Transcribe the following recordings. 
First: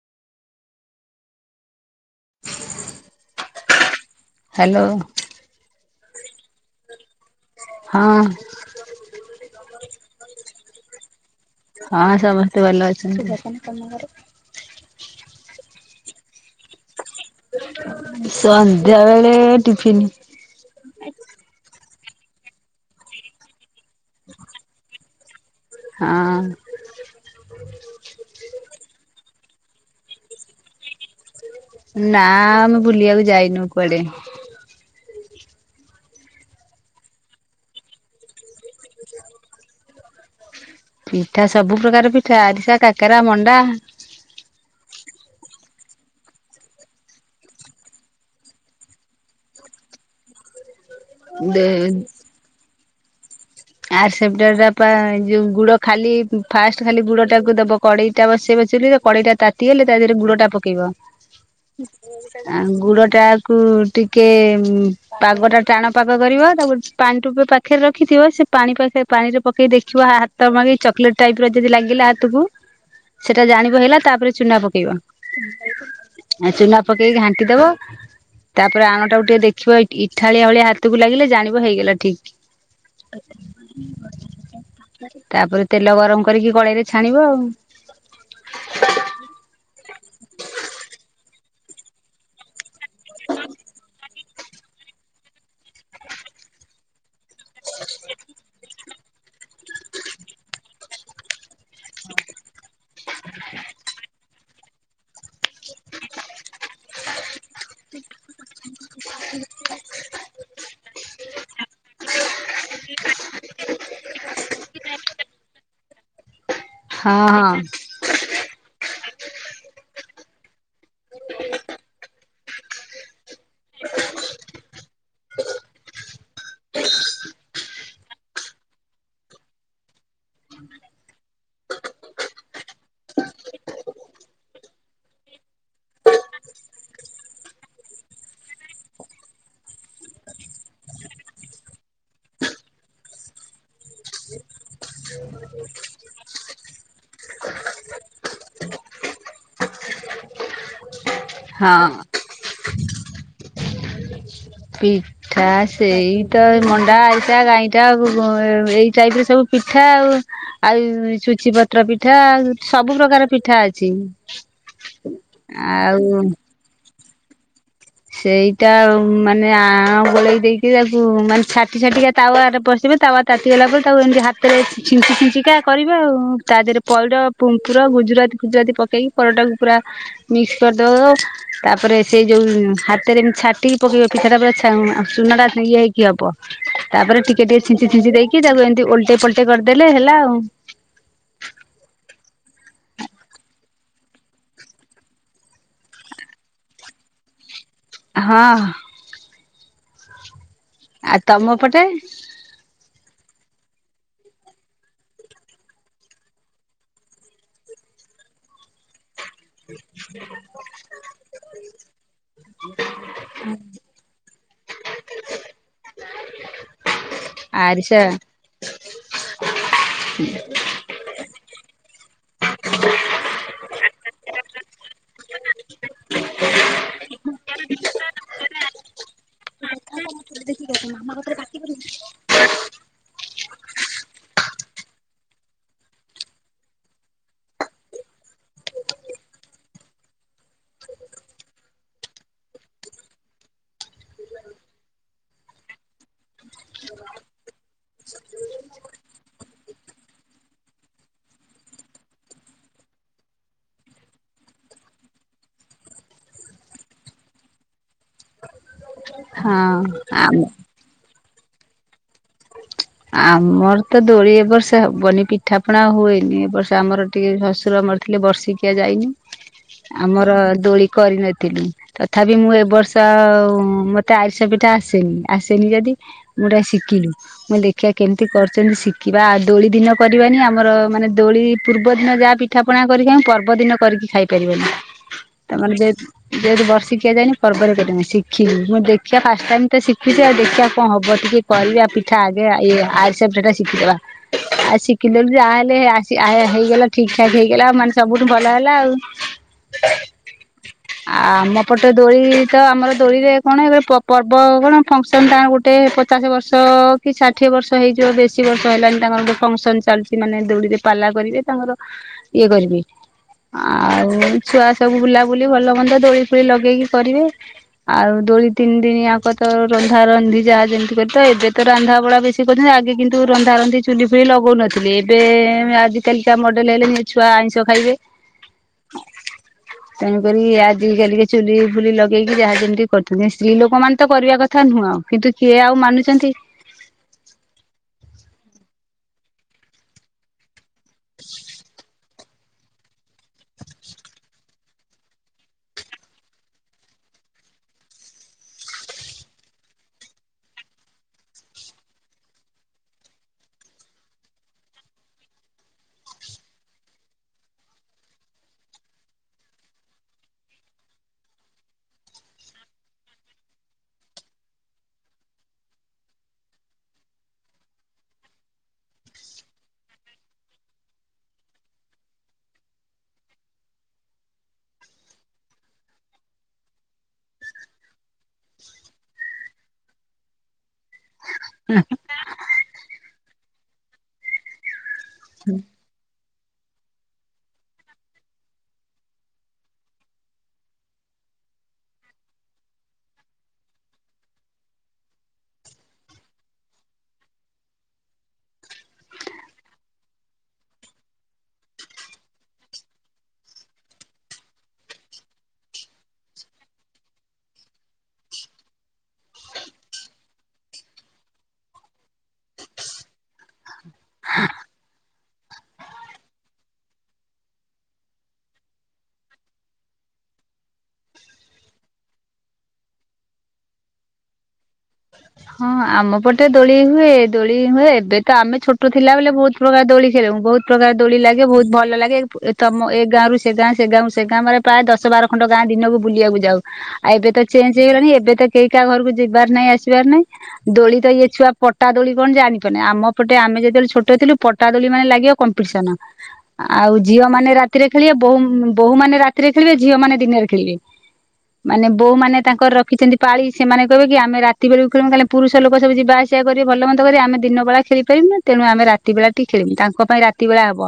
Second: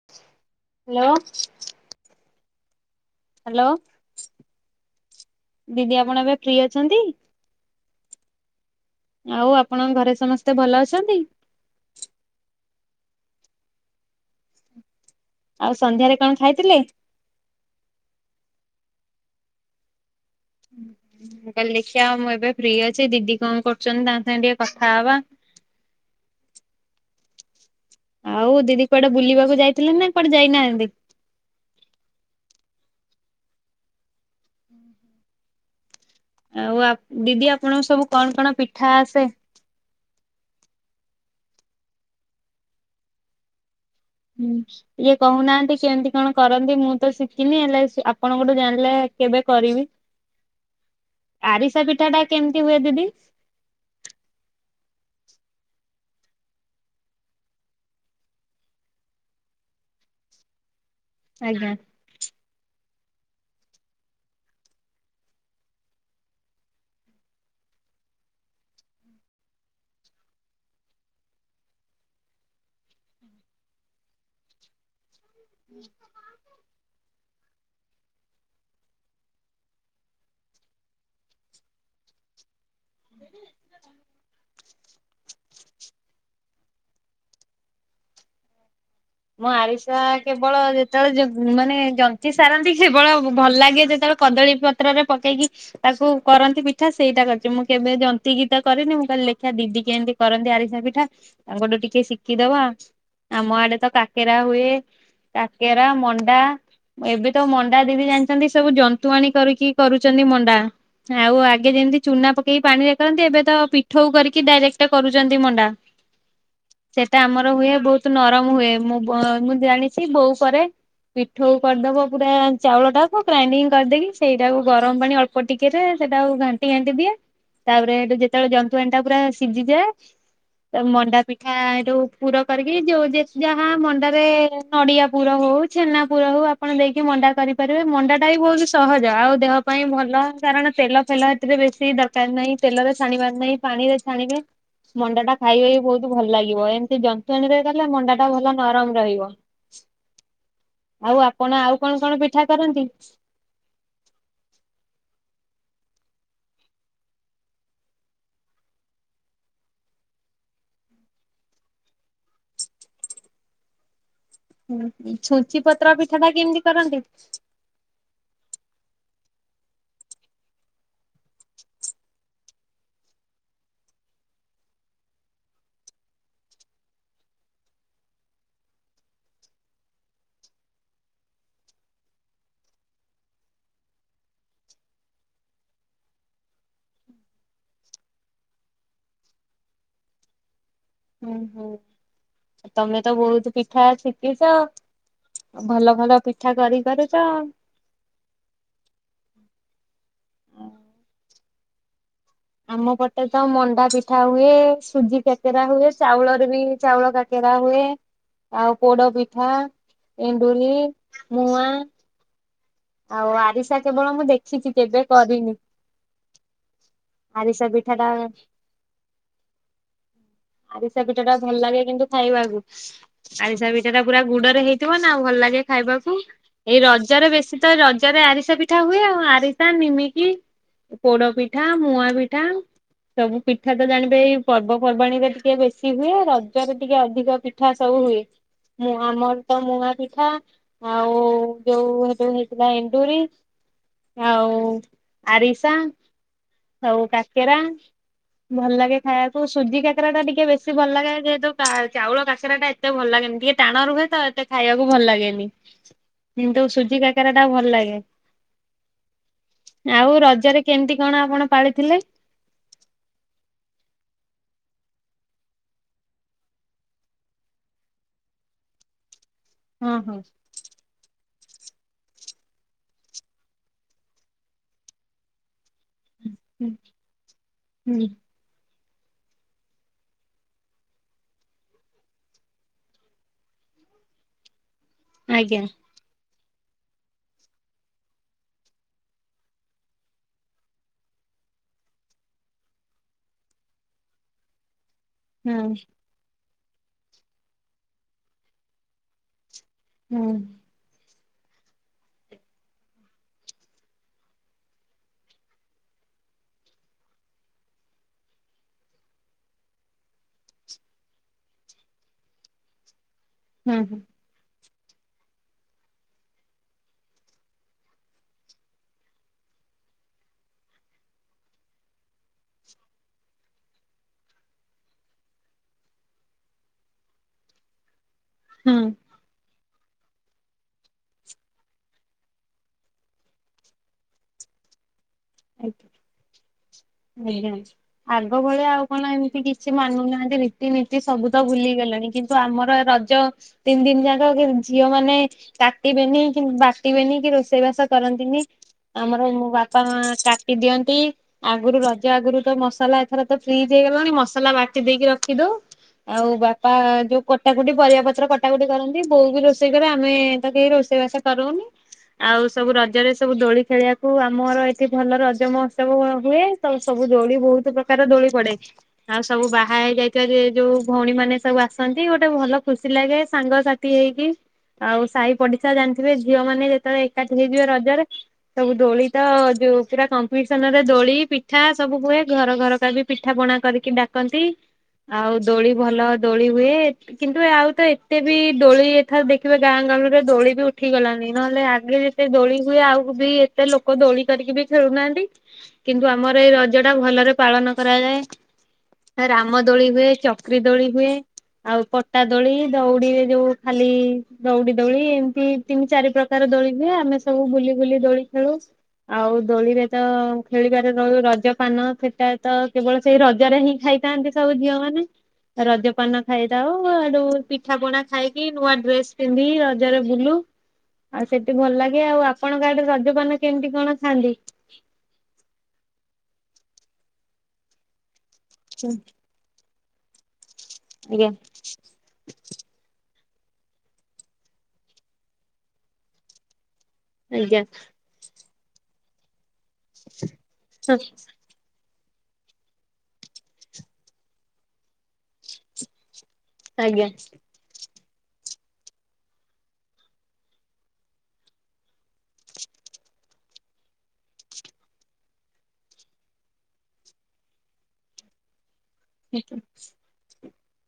Hello. Hello hello ଦିଦି ଆପଣ ଏବେ ଫ୍ରି ଅଛନ୍ତି? ହଁ। ଆଉ ଆପଣଙ୍କ ଘରେ ସମସ୍ତେ ଭଲ ଅଛନ୍ତି? ହଁ ସମସ୍ତେ ଭଲ ଅଛନ୍ତି। ତମ ଘରେ ଆଉ ସନ୍ଧ୍ୟାରେ କଣ ଖାଇଥିଲେ? [inaudible] ସନ୍ଧ୍ୟା ବେଳେ ଟିଫିନ ମୁଁ କହିଲି ଦେଖିବା ଆଉ ମୁଁ ଏବେ ଫ୍ରି ଅଛି ଦିଦି କଣ କରୁଛନ୍ତି। ତାଙ୍କ ସାଙ୍ଗେ ଟିକେ କଥା ହବା। ହଁ। ଆଉ ଦିଦି କୁଆଡେ ବୁଲିବାକୁ ଯାଇଥିଲେ ନା କୁଆଡେ ଯାଇନାହାନ୍ତି? ନା ଆମେ ବୁଲିବାକୁ ଯାଇନୁ କୁଆଡେ। ଆଉ ଆପ ଦିଦି ଆପଣଙ୍କୁ ସବୁ କଣ କଣ ପିଠା ଆସେ? ପିଠା ସବୁ ପ୍ରକାର ପିଠା ଆରିସା, କାକରା, ମଣ୍ଡା। ହୁଁ [inaudible] ଇଏ କହୁନାହାନ୍ତି କେମିତି କଣ କରନ୍ତି। ମୁଁ ତ ଶିଖିନି ହେଲେ ଆପଣଙ୍କଠୁ ଜାଣିଲେ କେବେ କରିବି। ଦେ ଆରିସା ପିଠାଟା କେମିତି ହୁଏ ଦିଦି? ଆରିସା ପିଠା ଟା ପା ଯଉ ଗୁଡ ଖାଲି ଫାଷ୍ଟ ଖାଲି ଗୁଡଟାକୁ ଦବ। କଡେଇଟା ବସେଇବ ଚୁଲିରେ କଡେଇ ଟା ତାତି ଗଲେ ତା ଦେହରେ ଗୁଡଟା ପକେଇବ। ଆଜ୍ଞା। ଆ ଗୁଡଟାକୁ ଟିକେ ପାଗ ଟା ଟାଣ ପାଗ କରିବ ତାକୁ ପାଣି ଟୋପେ ପାଖରେ ରଖିଥିବ ସେ ପାଣି ପକେଇ ପାଣିରେ ପକେଇ ଦେଖିବ ହାତ ମାରି ଚକୋଲେଟ ଟାଇପ ର ଯଦି ଲାଗିଲା ହାତକୁ ସେଟା ଜାଣିବ ହେଲା ତାପରେ ଚୁନା ପକେଇବ। ହୁଁ [inaudible] [inaudible] ଚୁନା ପକେଇକି ଘାଣ୍ଟି ଦବ। ତାପରେ ଆଣଟାକୁ ଟିକେ ଦେଖିବ ଇଠାଳିଆ ଭଳିଆ ହାତକୁ ଲାଗିଲେ ଜାଣିବ ହେଇଗଲା ଠିକ। [inaudible] ତାପରେ ତେଲ ଗରମ କରିକି କଡେଇରେ ଛାଣିବ ଆଉ। ମୋ ଆରିସା କେବଳ ଯେତେବେଳେ ଯେ ମାନେ ଜନ୍ତି ସାରନ୍ତି କେବଳ ଭଲ ଲାଗେ ଯେତେବେଳେ କଦଳୀ ପତ୍ରରେ ପକେଇକି ତାକୁ କରନ୍ତି ପିଠା ସେଇଟା କରି ମୁଁ କେବେ ଯନ୍ତିକି ତ କରେନି ମୁଁ କହିଲି [unintelligible] ଆଚ୍ଛା ଦିଦି କେମିତି କରନ୍ତି ଆରିସା ପିଠା ଆମେ କହିଲୁ ଟିକେ ଶିଖିଦବା ଆମ ଆଡେ ତ କା କେରା ହୁଏ କାକେରା, ମଣ୍ଡା ଏବେ ତ ମଣ୍ଡା ଦିଦି ଜାଣିଛନ୍ତି ସବୁ ଜନ୍ତୁ ଆଣି କରିକି କରୁଛନ୍ତି ମଣ୍ଡା। ଆଉ ଆଗେ ଯେମିତି ଚୁନା ପକେଇକି ପାଣିରେ କରନ୍ତି ଏବେ ତ ପିଠଉ କରିକି ଡାଇରେକ୍ଟ କରୁଛନ୍ତି ମଣ୍ଡା। ସେଟା ହଁ ଆମର ହୁଏ ବହୁତ ନରମ ହୁଏ ମୁଁ ମୁଁ ଜାଣିଛି ବୋଉ କରେ। ପିଠଉ କରିଦବ ପୁରା ଚାଉଳଟାକୁ ଗ୍ରାଇଣ୍ଡିଙ୍ଗ କରିଦେଇକି ସେଇଟାକୁ ଗରମ ପାଣି ଅଳ୍ପ ପଟିକେରେ ସେଟାକୁ ଘାଣ୍ଟି ଘାଣ୍ଟି ଦିଏ। ତାପରେ ଏଠୁ ଯେତେବେଳେ ଜନ୍ତୁ ଆଣିଟା ପୁରା ସିଝିଯାଏ ତ ମଣ୍ଡା ପିଠା ଏଇଠୁ ପୁର କରିକି ଯୋଉ ଯେ ଯାହା ମ ତାରେ ନଡିଆ ପୁର ହଉ ଛେନା ପୁର ହଉ ଆପଣ ଦେଇକି ମଣ୍ଡା କରିପାରିବେ। ମଣ୍ଡା ଟା ବି ବହୁତ ସହଜ ଆଉ ଦେହ ପାଇଁ ଭଲ। କାରଣ ତେଲ ଫେଲ ସେଥିରେ ବେଶୀ ଦରକାର ନାହିଁ ତେଲରେ ଛଣିବାର ନାହିଁ। ପାଣିରେ ଛାଣିବେ ମଣ୍ଡାଟା ଖାଇବେ ବହୁତ ଭଲ ଲାଗିବ ଏମିତି ଯନ୍ତୁଆଣୀରେ ଗଲେ ମଣ୍ଡା ଟା ଭଲ ନରମ ରହିବ ଆଉ ହଁ ଆପଣ ଆଉ ହଁ କଣ କଣ ପିଠା କରନ୍ତି। [unintelligible] ଖାସ ସେଇ ତ ମଣ୍ଡା ଆରିସା ଗାଇଁଠା ଏଇ ଟାଇପର ସବୁ ପିଠା ଆଉ ଆଉ ସୁୁଚି ପତ୍ର ପିଠା ସବୁ ପ୍ରକାର ପିଠା ଅଛି। ଛୁଞ୍ଚି ପତ୍ର ଆଉ ପିଠା ଟା କେମିତି କରନ୍ତି? ସେଇଟା ମାନେ ଆ ଗୋଳେଇ ଦେଇକି ତାକୁ ମାନେ ଛାଟି ଛାଟିକା ତାୱାରେ ପଶିବ ତାୱା ତାତିଗଲା ପରେ ତାକୁ ଏମିତି ହାତରେ ଛିଞ୍ଚି ଛିଞ୍ଚିକା କରିବେ ଆଉ ତା ଦେହରେ ପଇଡ ପୁଙ୍କୁୁରା ଗୁଜୁରାତି ଫୁଜୁରାତି ପକେଇକି ପରଟାକୁ ପୁରା ମିକ୍ସ କରିଦବ ତାପରେ ସେଇ ଯୋଉ ହାତରେ ଏମିତି ଛାଟିକି ପକେଇବ ପିଠାଟା ପୁରା ଚୁନା ଇଏ ହେଇକି ହବ ତାପରେ ଟିକେ ଟିକେ ଛିଞ୍ଚି ଛିଞ୍ଚି ଦେଇକି ତାକୁ ଏମିତି ଓଲଟେ ପଲଟେଇ କରିଦେଲେ ହେଲା ଆଉ। ହୁଁ ହୁଁ ତମେ ତ ବହୁତ ପିଠା ଶିଖିଚ। ଭଲ ଭଲ ପିଠା କରି ପାରୁଚ ହଁ ଆଉ ତମ ପଟେ? ଆମ ପଟେ ତ ମଣ୍ଡା ପିଠା ହୁଏ ସୁଜି କାକେରା ହୁଏ ଚାଉଳରେ ବି ଚାଉଳ କାକ କେରା ହୁଏ ଆଉ ପୋଡପିଠା, ଏଣ୍ଡୁରି, ମୁଆଁ ଆଉ ଆରିସା କେବଳ ମୁଁ ଦେଖିଛି କେବେ କରିନି। ଆରିସା ପିଠା ଟା ଆରିସା ପିଠାଟା ଭଲ ଲାଗେ କିନ୍ତୁ ଖାଇବାକୁ। ଆରିସା ପିଠାଟା ପୁରା ଗୁଡରେ ହେଇଥିବ ନା ଭଲ ଲାଗେ ଖାଇବାକୁ, ଏଇ ରଜରେ ବେଶୀ ତ ରଜରେ ଆରିସା ପିଠା ହୁଏ ଆଉ ଆରିସା, ନିମିକି ପୋଡପିଠା, ମୁଆଁ ପିଠା ସବୁ ପିଠା ତ ଜାଣିବେ ଏଇ ପର୍ବପର୍ବାଣୀରେ ଟିକେ ବେଶୀ ହୁଏ ରଜରେ ଟିକେ ଅଧିକ ପି ପିଠା ସବୁ ହୁଏ ଆମର ତ ମୁଁଆପିଠା ଆଉ ଯୋଉ ଥିଲା ଏଣ୍ଡୁରି ଆଉ ଆରିସା ଆଉ କାକେରା ଭଲ ଲାଗେ ଖାଇବାକୁ ସୁଜି କାକ କରା ଟା ଟିକେ ବେଶୀ ଭଲ ଲାଗେ ଯେହେତୁ ଚାଉଳ କାକରା ଟା ଏତେ ଭଲ ଲାଗେନି ଟିକେ ଟାଣ ରୁହେ ତ ଏତେ [unintelligible] ଖାଇବାକୁ ଭଲ ଲାଗେନି, କିନ୍ତୁ ସୁଜି କା କାକେରା ଟା ଭଲ ଲାଗେ ହଁ ଆଉ ଆମ ରଜରେ କେମିତି କଣ ଆପଣ ପାଳିଥିଲେ? ଆମର ତ ଦୋଳି ଏ ବର୍ଷ ହବନି ପିଠାପଣା ହୁଏନି ଏ ବର୍ଷ ଆମର ଟିକେ ଶଶୁର ମରି ଥିଲେ ବର୍ଷିକିଆ ଯାଇନି ହଁ ହଁ ଆମର ଦୋଳି କରିନଥିଲୁ। ତଥାପି ମୁଁ ଏ ବର୍ଷ ମତେ ଆରିସା ପିଠା ଆସେନି ଆସେନି ଯଦି ମୁଁ ଟା ଶିଖିଲି ମୁଁ କହିଲି ଦେଖିବା କେମିତି କରିଛନ୍ତି ଶିଖିବା ଆଉ ଦୋଳି ଦିନ କରିବାନି ଆମର ମାନେ ଦୋଳି ପୂର୍ବ ଦିନ ଯାହା ପି ପିଠାପଣା କରିକି ପର୍ବଦିନ କରିକି ଖାଇପାରିବନି ଆଜ୍ଞା ତାମାନେ ଯେ ଯେହେତୁ ବର୍ଷିକିଆ ଯାଇନି ପର୍ବରେ କରିହୁଏନି ଶିଖିବି ମୁଁ ଦେଖିବା ଫାଷ୍ଟ ଟାଇମ ତ ଶିଖୁଚି ଆଉ ଦେଖିବାକୁ କଣ ହବ ଟିକେ କରିବା ପିଠା ଆଗେ ଇଏ ଆରିସା ପିଠା ଟା ଶିଖିଦବା ଆ ଶିଖିଦେବୁ ହଁ ଯାହାହଲେ ଆ ଆ ହେଇଗଲା ଠିକ ଠାକ ହେଇଗଲା ଆଉ ମାନେ ସବୁଠୁ ଭଲ ହେଲା ଆଉ। ହୁଁ। ଆଉ ଆମ ପଟେ ଦୋଳି ତ ଆମର ଦୋଳିରେ କଣ ଏ ଗୋଟେ ପର୍ବ କଣ ଫଙ୍କସନ ଟ ଗୋଟେ [unintelligible] ପଚାଶ ବର୍ଷ ଅ କି ଷାଠିଏ ବର୍ଷ ହେଇଯିବ ବେଶୀ ବର୍ଷ ହେଲାଣି ତାଙ୍କର ଗୋଟେ ଫଙ୍କସନ ଚାଲୁଚି ମାନେ ଦୋଳିରେ ପାଲା କରିବେ ତାଙ୍କର ଇଏ କରିବି ହଁ ହଁ ଆଉ ଛୁଆ ସବୁ ବୁଲାବୁଲି ଭଲ ମନ୍ଦ ଦୋଳି ଫୋଳି ଲଗେଇକି କରିବେ। ଆଉ ଦୋଳି ତିନି ଦିନିଆକ ତ ରନ୍ଧା ରନ୍ଧି ଯା ଯେମିତି କରି ତ ଏବେ ତ ରନ୍ଧାବଳା ବେଶୀ କରୁଚନ୍ତି ଆଗେ କିନ୍ତୁ ରନ୍ଧାରନ୍ଧି ଚୁଲି ଫୁଲି ଲଗଉନଥିଲେ ଏବେ ଆଜିିକାଲିକା ମଡେଲ ହେଲେଣି ଏ ଛୁଆ ଆଇଁଷ ଖାଇବେ। ହୁଁ। ତେଣୁକରି ଆଜି କାଲିକେ ଚୁଲି ଫୁଲି ଲଗେଇକି ଯାହା ଯେମିତି କରୁଛନ୍ତି ସ୍ତ୍ରୀ ଲୋକମାନେ ତ କରିବା କଥା। କଥା ନୁହଁ ଆଉ କିନ୍ତୁ କିଏ ଆଜ୍ଞା ଆଉ ମାନୁଛନ୍ତି। ଆଜ୍ଞା ଆଗ ଭଳିଆ ଆଉ କଣ ଏମିତି କିଛି ମାନୁନାହାନ୍ତି। ରୀତି ନୀତି ସବୁ ତ ଭୁଲିଗଲେଣି କିନ୍ତୁ ଆମର ରଜ ତିନି ଦିନ ଯାକ ଝିଅ ମାନେ। କାଟିବେନି କି ବାଟିବେନି କି ରୋଷେଇ ବାସ କରନ୍ତିନି ଆମର ମୋ ବାପା ମା। କାଟି ଦିଅନ୍ତି। ଆଗରୁ ରଜ ଆଗରୁ ତ ମସଲା ଏଥର ତ ଫ୍ରିଜ୍ ହେଇଗଲାଣି ମସଲା ବାଟି ଦେଇକି ରଖିଦଉ। ଆଉ ବାପା ଯୋଉ କଟା କଟି ପରିବା ପତ୍ର କଟା କଟି କରନ୍ତି ବୋଉ ବି ରୋଷେଇ କରେ ଆମେ ତା କେହି ରୋଷେଇବାସ କରୁନି ଆଉ ସବୁ ରଜରେ ସବୁ ଦୋଳି ଖେଳିବାକୁ ଆମର ଏଠୀ। ଭଲ ରଜ ମହୋତ୍ସବ ହୁଏ ତ ସବୁ ଦୋଳି ବହୁତ ପ୍ରକାର ଦୋଳି ପଡେ। ଆଉ ସବୁ ବାହା ହେଇ ଯାଇଥିବା ଯେ ଯୋଉ ଭଉଣୀ ମାନେ ସବୁ ଆସନ୍ତି ଗୋଟେ ଭଲ ଖୁସି ଲାଗେ ସାଙ୍ଗସାଥି ହେଇକି ଆଉ ସାହି ପଡିଶା ଜାଣିଥିବେ ଝିଅ ମାନେ ଯେତେବେଳେ ଏକାଠି ହେଇଯିବେ ରଜରେ ସବୁ ଦୋଳି ତ ଯୋଉ। ପୁରା କମ୍ପିଟିସନ ରେ ଦୋଳି ପିଠା ସବୁ ହୁଏ ଘର ଘର କା ବି ପିଠା ପଣା କରିକ ଡ଼ା ରନ୍ତି ଆଉ ଦୋଳି ଭଲ ଦୋଳି ହୁଏ। କିନ୍ତୁ ଆଉ ତ ଏତେ ବି ଦୋଳି ଏଥର ଦେଖିବ ଗାଁ ଗାଳି ରେ ଦୋଳି ବି ଉଠିଗଲଣିି ନହେଲେ ଆଗେ ଯେ ସେ ଦୋଳି ହୁଏ ଆଉକୁ ବି ଏତେ ଲୋକ ଦୋଳି କରିକି ବି ଖେଳୁନାହାନ୍ତି କିନ୍ତୁ ଆମର ଏଇ ରଜ ଟା ଭଲରେ ପାଳନ କରାଯାଏ। ରାମ ଦୋଳି ହୁଏ ଚକ୍ରି ଦୋଳି ହୁଏ। ଆଉ ପଟା ଦୋଳି ଦଉଡିରେ ଯୋଉ ଖାଲି ଦଉଡି ଦଉଳି ଏମିତି ତିନି ଚାରି ପ୍ରକାର ଦୋଳି ହୁଏ ଆମେ ସବୁ ବୁଲି ବୁଲି ଦୋଳି ଖେଳୁ ଆଉ ଦୋଳିରେ ତ ଖେଳିବାରେ ରହୁ ରଜପାନ ସେଟା ତ କେବଳ ସେଇ ରଜରେ ହିଁ ଖାଇ ଖାଇଥାନ୍ତି ସବୁ ଝିଅ ମାନେ। ରଜ ପାନ ଖାଇଥାଉ ଆଡୁ ପିଠା ପଣା ଖାଇକି ନୂଆ ଡ୍ରେସ ପିନ୍ଧିକ ରଜରେ ବୁଲୁ। ଆଉ ସେଠି ଭଲ ଲାଗେ ଆଉ ଆପଣଙ୍କାଡରେ ରଜପାନ କେମିତି କଣ ଖାଆନ୍ତି। ହଁ ଆମ ପଟେ ଦୋଳି ହୁଏ ଦୋଳି ହୁଏ ଏବେ ତ ଆମେ ଛୋଟ ଥିଲା ବ ବହୁତ ପ୍ରକାର ଦୋଳି ଖେଳ ମୁୁ ବହୁତ ପ୍ରକାର ଦୋଳି ଆଜ୍ଞା ଲାଗେ ବହୁତ ଭଲ ଲାଗେ। ଏ ତମ ଏ ଗାଁ ରରୁ ସେ ଗାଁ ସେ ଗାଁ ସେ ଗାଁରେ ପ୍ରାୟ ଦଶ ବାର ଖଣ୍ଡଟ ଗାଁ ଦିନକୁ ବୁଲିବାକୁ ଯାଉ। ଆଉ ଏବେ ତ ଆଜ୍ଞା ଚେଞ୍ଜ ହେଇଗଲାଣି ଏବେ ତ କେହି କାହା ଘରକୁ ଯିବାର ନାହିଁ ଆସିବାର ନାହିଁ ଦୋଳି ତ ଇଏ ଛୁଆ ପଟା ଦୋଳି କଣ ଜାଣିପାରୁନି ଆମ ପଟେ ଆମେ ଯେତେବେଳେ ଛୋଟ ଥିଲୁ ପଟା ଦୋଳି ମାନେ ଲାଗିବ କମ୍ପିଟିସନ। ଆଉ ଆଜ୍ଞା ଝିଅ ମାନେ ରାତିରେ ଖେଳିବେ ବ ବୋୂ ମାନେ ରାତିରେ ଖେଳିବେ ଝିଅ ମାନେ ଦିନରେ ଖେଳିବେ। ମାନେ ବୋଉମାନେ ତାଙ୍କର ରଖିଛନ୍ତି ପାଳି ସେମାନେ କହିବେ କି ଆମେ ରାତି ବେଳକୁ। ଖ କାଲି ପୁରୁଷ ଲୋକ ସବୁ ଯିବାଆସିବା କରିବେ ଭଲ ମନ୍ଦ କରିବେ ଆମେ ଦିନ ବେ ଖେଳିପାରମ ନା ତେଣୁ ଆମେ ରାତି ବେଳା ଟିକେ ଖେଳମୁ ତାଙ୍କ ପାଇଁ ରାତି ବେଳା ହବ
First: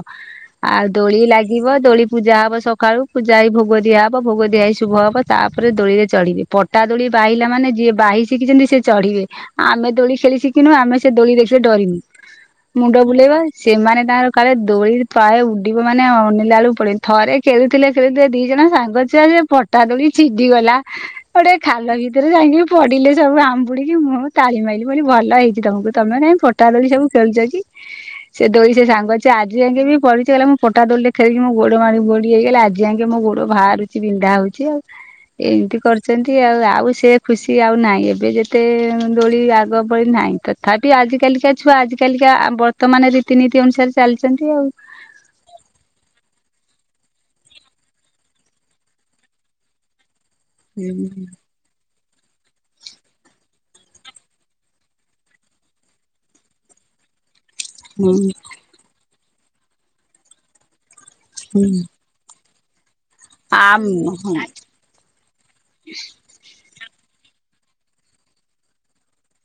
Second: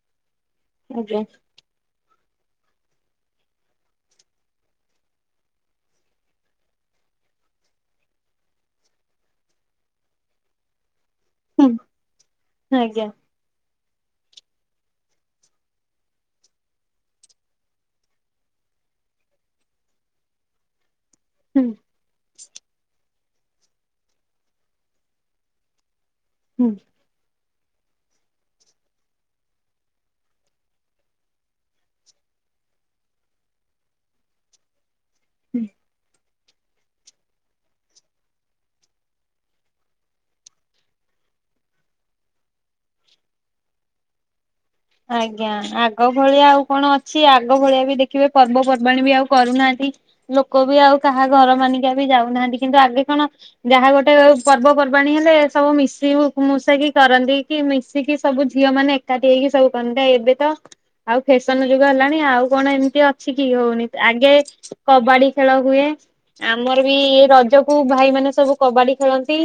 ଆଉ ଦୋଳି ଆଜ୍ଞା ଲାଗି ଯିବ ଦୋଳି ପୂଜା ହବ ସକାଳୁ ପୂଜା ହେଇ ଭୋଗ ଦିଆହବ ଭୋଗ ଦିଆ ହେଇ ଶୁଭ ହବ ତାପରେ ଦୋଳିରେ ଚଳିବି ପଟ ପଟା ଦୋଳି ବାହିଲା ମାନେ ଯିଏ ବାହି ଶିଖିଛନ୍ତି ସେ ଚଢିବେ ଆମେ ଦୋଳି ଖେଳି ଶିଖିନୁ ଆମେ ସେ ଦୋଳି ଦେଖିଲେ ଡରିନୁ ମୁଣ୍ଡ ଆଜ୍ଞା। ବୁଲେଇବା। ସେମାନେ ତାଙ୍କର କାଳେ ଦୋଳି ପ୍ରାୟ ଉଡିବ ମାନେ ଅନଣିଲା ବେଳକୁ ପଡନି ଥରେ ଖେଳୁଥିଲେ ଖେଳୁ ଥିଲେ ଦି ଜଣ ସାଙ୍ଗ ଛୁଆ ଯେ ଫଟା ଦୋଳି ଛିଡିଗଲା। ଗୋଟେ ଖାଲ ଭିତରେ ଯାଇକି ପଡିଲେ ସବୁ ଆମ୍। ପୁଡିକି ମୁଁ ତାଳିମାଇଲି ବୋଲି ଭଲ ହେଇଛି ତମକୁ ତମେ ନାଇଁ ଫୋଟା ହୁଁ ଦୋଳି ସବୁ ଖେଳଛ କି। ସେ ଦୋଳି ସେ ସାଙ୍ଗ ଛୁଆ ଆଜି ଯାଇକ ବି ପଢିଚି ଗଲା ମୁଁ ପଟା ଦୋଳି ଖେଳିକି ମୁଁ ଗୋଡ ମାଡି ମୋଡି ହେଇଗଲା ଆଜି ଆଜିଯାଙ୍କେ ଗୋଡ ବାହାରୁଛି ବିନ୍ଧା ହୋଉଚି ଆଉ। ହୁଁ। ଏମିତି କରିଚନ୍ତି ଆଉ ଆଉ ସେ ଖୁସି ଆଉ ନାହିଁ ଏବେ ଯେ ଏତେ ଦୋଳି ଆଗ ଭଳି ନାହିଁ ତଥାପି ଆଜି କାଲିକା ଛୁଆ ଆଜିକାଲିକା ଆବ ତ ମାନେ ରୀତିନୀତି ଅନୁସାରେ ଚାଲିଚନ୍ତି ଆଉ। ଆଜ୍ଞା ଆଗ ଭଳିଆ ଆଉ କଣ ଅଛି ଆଗ ଭଳିଆ ବି ଦେଖିବେ ପର୍ବପର୍ବାଣ ବି ଆଉ କରୁନାହାନ୍ତି। ଲୋକ ବି ହୁଁ ଆଉ କାହା ଘର ମାନିକାଆ ବି ଯାଉନାହାନ୍ତି କିନ୍ତୁ ଆଗେ କଣ ଯାହା ଗୋଟେ ପର୍ବପର୍ବାଣୀ ହେଲେ ସବୁ ମିଶି ମୁଶେଇକି କରନ୍ତି। କି ହୁଁ ମିଶିକି ସବୁ ଝିଅ ମାନେ ଏକାଠି ହେଇକି ସବୁ କରନ୍ତି ଏବେ ତ ଆଉ ହୁଁ ଫ୍ୟାସନ ଯୁଗ ହେଲାଣି ଆଉ କଣ ଏମିତି ଅ କିଛି କି ଆମ ହୋଉନି ଆଗେ ହଁ କବାଡି ଖେଳ ହୁଏ। ଆମର ବି ଏ ରଜ କୁ ଭାଇ ମାନେ ସବୁ କବାଡି ଖେଳନ୍ତି।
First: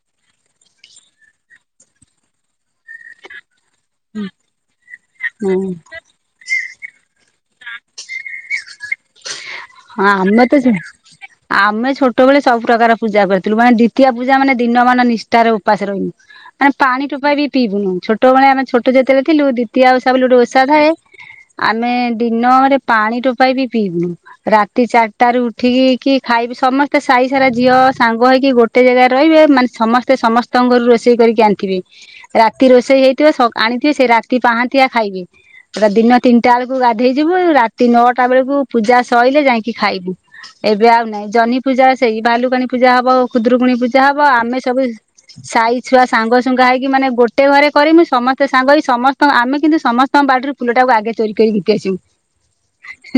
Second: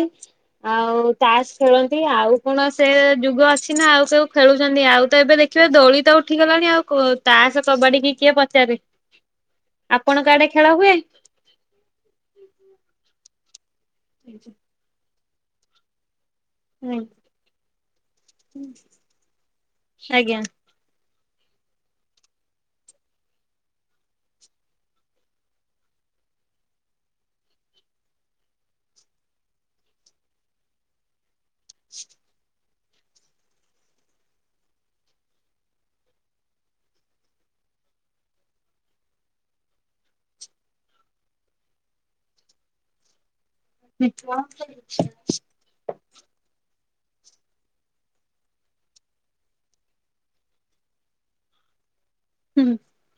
ଆଉ ତାସ୍ ଖେଳନ୍ତି ଆଉ କଣ ସେ ଯୁଗ ଅଛି। ନା ଆଉ କୋଉ ଖେଳୁଚନ୍ତି ଆଉ ତ ଏବେ ଦେଖିବେ ହଁ ଦୋଳି ସବୁତ ଉଠିଗଲାଣି ଆଉ ତାସ କବାଡିକି କିଏ ପଚାରେ। ଆପଣ ଆମେ କାଆଡେ ତ ସେ ଖେଳ ହୁଏ? ଆମେ ଛୋଟବେଳେ ସବୁ ପ୍ର୍ରକାର ପୂଜା କରିଥିଲୁ ମାନେ ଦ୍ୱିତୀୟ ପୂଜା ମାନେ ଦିନ ମାନେ ନିଷ୍ଠାରେ ଉପାସ ରହିମୁ। ଆାନେ ପାଣି ଟୋପାଏବି ପିଇବୁନୁ ଛୋଟବେଳେ ଆମେ ଛୋଟ ଯେତେବେଳେଥିଲୁ ଦ୍ୱିତୀୟ ଓଷା ବୋଲି ଗୋଟେ ଆଜ୍ଞା ଓଷା ଥାଏ। ଆମେ ଦିନରେ ପାଣି ଟୋପାଏ ବି ପିଇବୁନୁ। ରାତି ଚାରିଟା ର ଉଠିକି କି ଖାଇି ସମସ୍ତେ ସାଇ ସାରା ଝିଅ ସାଙ୍ଗ ହେଇକି ଗୋଟେ ଏତେ ଜାଗାରେ ରହିବେ ମାନେ ସମସ୍ତେ ସମସ୍ତଙ୍କରୁ ରୋଷେଇ କରିକି ଆଣିଥିବେ ରା କି ରୋଷେଇ ହେଇଥିବ ଆଣିଥିବେ ସେ ରାତି ପାହାନ୍ତିଆ ଖାଇବେ। ସେଟା ଦିନ ତିନିଟା ବେଳକୁ ଗାଧେଇ ଯିବୁ ରାତି ନଅଟା ବେଳକୁ ପୂଜା ଶଇଲେ ଯାଇକି ଖାଇବି ଏବେ ଆଉ ନାଇଁ ଜନି ପୂଜା ସେଇ ଭାଲୁକାଣି ପୂଜା ହବ କ ଖୁଦରୁକୁଣୀ ପୂଜା ହବ ଆମେ ସବୁ ସାଇ ଛୁଆ ସାଙ୍ଗସୁଙ୍ଗା ହେଇକି ମାନେ ଗୋଟେ ଘରେ କରି ମୁ ସମସ୍ତେ ସାଙ୍ଗ ହେଇକି ସମସ୍ତଙ୍କ ଆମେ କିନ୍ତୁ ସମସ୍ତେ ତାଙ୍କ ବାଡିରୁ ଫୁଲଟାକୁ ଆଗେ ଚୋରି କରିକି ଘିତି ଆସିବୁ। ହୁଁ।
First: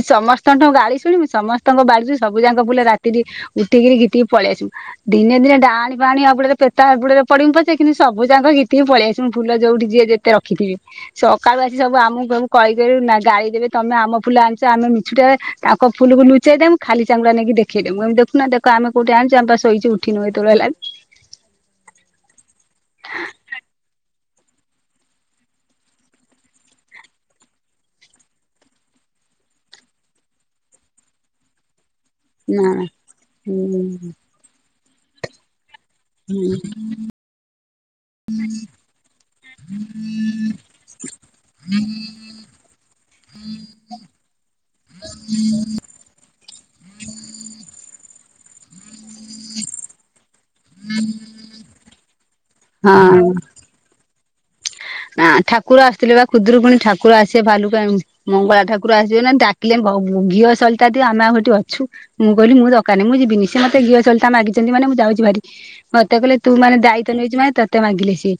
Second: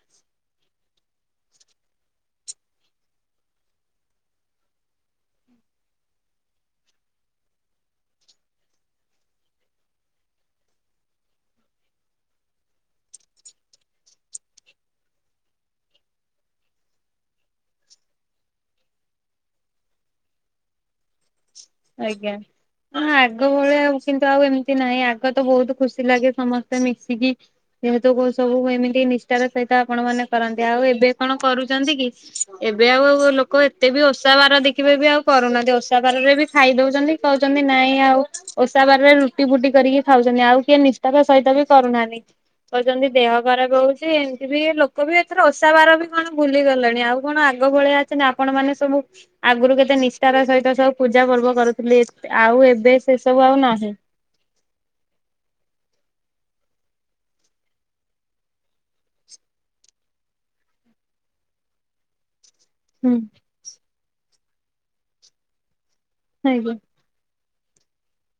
ସମସ୍ତଙ୍କଠୁ ଗାଳି ଏସୁଣି ସମସ୍ତଙ୍କ ବାଡିରୁ ସବୁ ଯାକ ଫୁଲ ରାତିରେ ଉଠିକିରି ଗିଟିକିରି ପଳେଇ ଆସିବୁ। ଦିନେ ଦିନେଡାଣି ପାଣି ଆବୁଡରେ ପେତ ହାବୁଡରେ ପଡିିମୁଁ ପଛେ କିନ୍ତୁ ସବୁ ଯାଙ୍କ ଗୀତିକି ପଳେଇଆସିବୁ ମୁଁ ଫୁଲ ଯୋଉଠି ଯିଏ ସେ ରଖିଥିବେ। ସକାଳୁ ଆସି ସବୁ ଆମକୁ ସବୁ କହିିବ ନା ଗାଳି ଦେବେ ତମେ ଆମ ଫୁଲ ଆଣିଛ ଆମେ ମିଛୁଟାରେ ତାଙ୍କ ଫୁଲକୁ ଲୁଚେଇ ଦେବୁ ଖାଲି ଚାଙ୍ଗୁଡା ନେଇକି ଦେଖେଇ ଦେବୁ ଏମି ଦେଖୁ ଦେଖ ଆମେ କୋଉଠି ଆଣିଚୁ ଆମ ପା ଶୋଇଛୁ ଉଠି ନୁ ଏତେବେ ହେଲାଣି। ଆଜ୍ଞା। ହଁ ଆଗ ଭଳିଆ ଆଉ କିନ୍ତୁ ଆଉ ଏମିତି ନାହିଁ ଆଗ ତ ବୋହୁତ ଖୁସି ଲାଗେ ସମସ୍ତେ ମିଶିକି ଯେହେତୁ କୋଉ ସବୁ ଏମିତି ନିଷ୍ଠାର ସହିତ ଆପଣ ମାନେ କରନ୍ତି ଆଉ ଏବେ କଣ କରୁଚନ୍ତି କି? ନା ଏବେ ଆଉ ଲୋକ ଏତେ ବି ହୁଁ ଓଷା ବାର ଦେଖିବେ ବି ଆଉ କରୁନାହାନ୍ତି ଓଷା ବାରରେ ବି ଖାଇଦୋଉଚନ୍ତି। କୋହୁଚନ୍ତି ନାଇଁ ଆଉ ଓଷା ବାରରେ ରୁଟି ଫୁଟି କରିକି ଖାଉଚନ୍ତି ଆଉ କିଏ ନିଷ୍ଠାପ ସହିତ ବି କରୁନାହାନ୍ତି। କହୁଚନ୍ତି ଦେହ ଖରାପ ହୋଉଚ ଏମିତି ବି ଲୋକ ବି ଏଥର ଓଷା ବାର ବି କଣ ଭୁଲିଗଲେଣି ଆଉ କଣ ଆଗ ଭଳିଆ ଅଛ ନା ଆପଣ ମାନେ ସବୁ ଆଗରୁ କେତେ ନିଷ୍ଠାର ସହିତ ସବୁ ପୂଜା ପର୍ବ କରୁଥିଲେ ଆଉ ଏବେ ସେ ହଁ। ସବୁ ଆଉ ନାହିଁ। ନା ଠାକୁର ଆସିଥିଲେ ବା ଖୁଦୁରୁକୁଣି ଠାକୁର ଆସିବେ ଭାଲୁକା ମଙ୍ଗଳା ଠାକୁର ଆସିବେ ନା ଡାକିଲେ ଘିଅ ସଳତା ଦିଅ ଆମେ ଆଉୋଠି ଅଛୁ ମୁଁ କହିଲି ମୁଁ ତଖ ହୁଁ ମୁଁ ଯିବିନି ସେ ମତେ ଘିଅ ସଲିତା ମାଗିଚନ୍ତି ମାନେ ମୁଁ ଯାଉଛି ଭାରି ମତେ କଇଲେ ତୁ ଆଜ୍ଞା ମାନେ ଯ ଦାୟିତ୍ୱ ନେଇଚୁ ମାନେ ତତେ ମାଗିଲେ ସିଏ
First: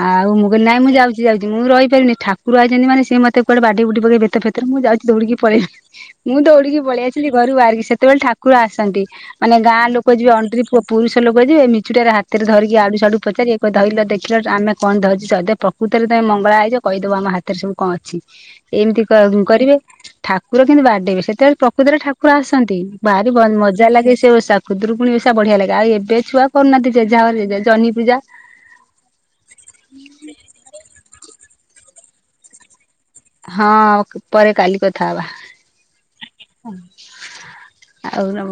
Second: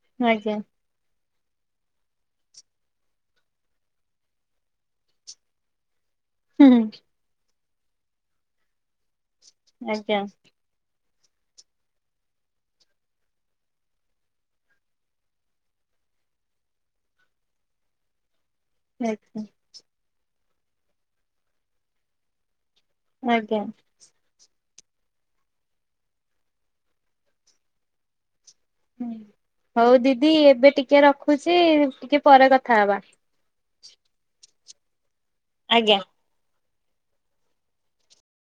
ଆଉ ମୁଁ ଆଜ୍ଞା ନାଇ ମୁଁ ଯାଉଛି ଯାଉଛିଁ ମୁଁ ରହିପାରିବିନି ଠାକୁର ଆଇଛନ୍ତି ମାନେ ସେ ମତେ କୁଆଡେ ବାଡିଇ ବୁଡେଇ ପକେଇ ବେତ ଫେତରେ ମୁଁ ଯଉଛି ଦୌଡିକି ପେଲେଇବି। ହଁ [inaudible] ମୁଁ ଦୌଡିକି ହୁଁ ପଳେଇଆସଥିଲି ଘରୁ ବାହାରିକି ସେତେବେଳେ ଠାକୁର ଆସନ୍ତି ମାନେ ଗାଁ ଲୋକ ଆଜ୍ଞା ଯିବେ ଅଣ୍ଟ ପ ପୁରୁଷ ଲୋକ ଯିବେ ମିଛୁଟାରେ ହାତରେ ଧରିକି ଆଡୁ ସଡୁ ପଚାରିବେ ଏକ ଧଇଲ ଦେଖିଲ ଆମେ କଣ ଧରିଛୁ। ସ ପ୍ରକୃତରେ ତମେ ମଙ୍ଗଳା ହେଇଛ କହିଦବ ଆମ ହାତରେ ସବୁ କଣ ଅଛି? ଏମିତି ଆଜ୍ଞା କରିବେ ଠାକୁର କିନ୍ତୁ ବାଡେଇବେ ସେତେବେଳେ ପ୍ରକୃତରେ ଠାକୁର ଆସନ୍ତି। ଭାରି ଭ ଆଜ୍ଞା। ମଜା ଲାଗେ ସେ ଓଷା। ଖୁଦୁରୁକୁଣି ଓଷା ବଢିଆ ଲାଗେ ଆଉ ଏବେ ଛୁଆ କରୁନାହାନ୍ତି ଯେ ଯାହା ଜହ୍ନି ପୂଜା ହଉ ଦିଦି ଏବେ ଟିକେ ରଖୁଛି ଟିକେ ପରେ କଥା ହବା। ହଁ ପରେ କାଲି କଥା ହବା। ଆଜ୍ଞା ହ ଆଉ [inaudible]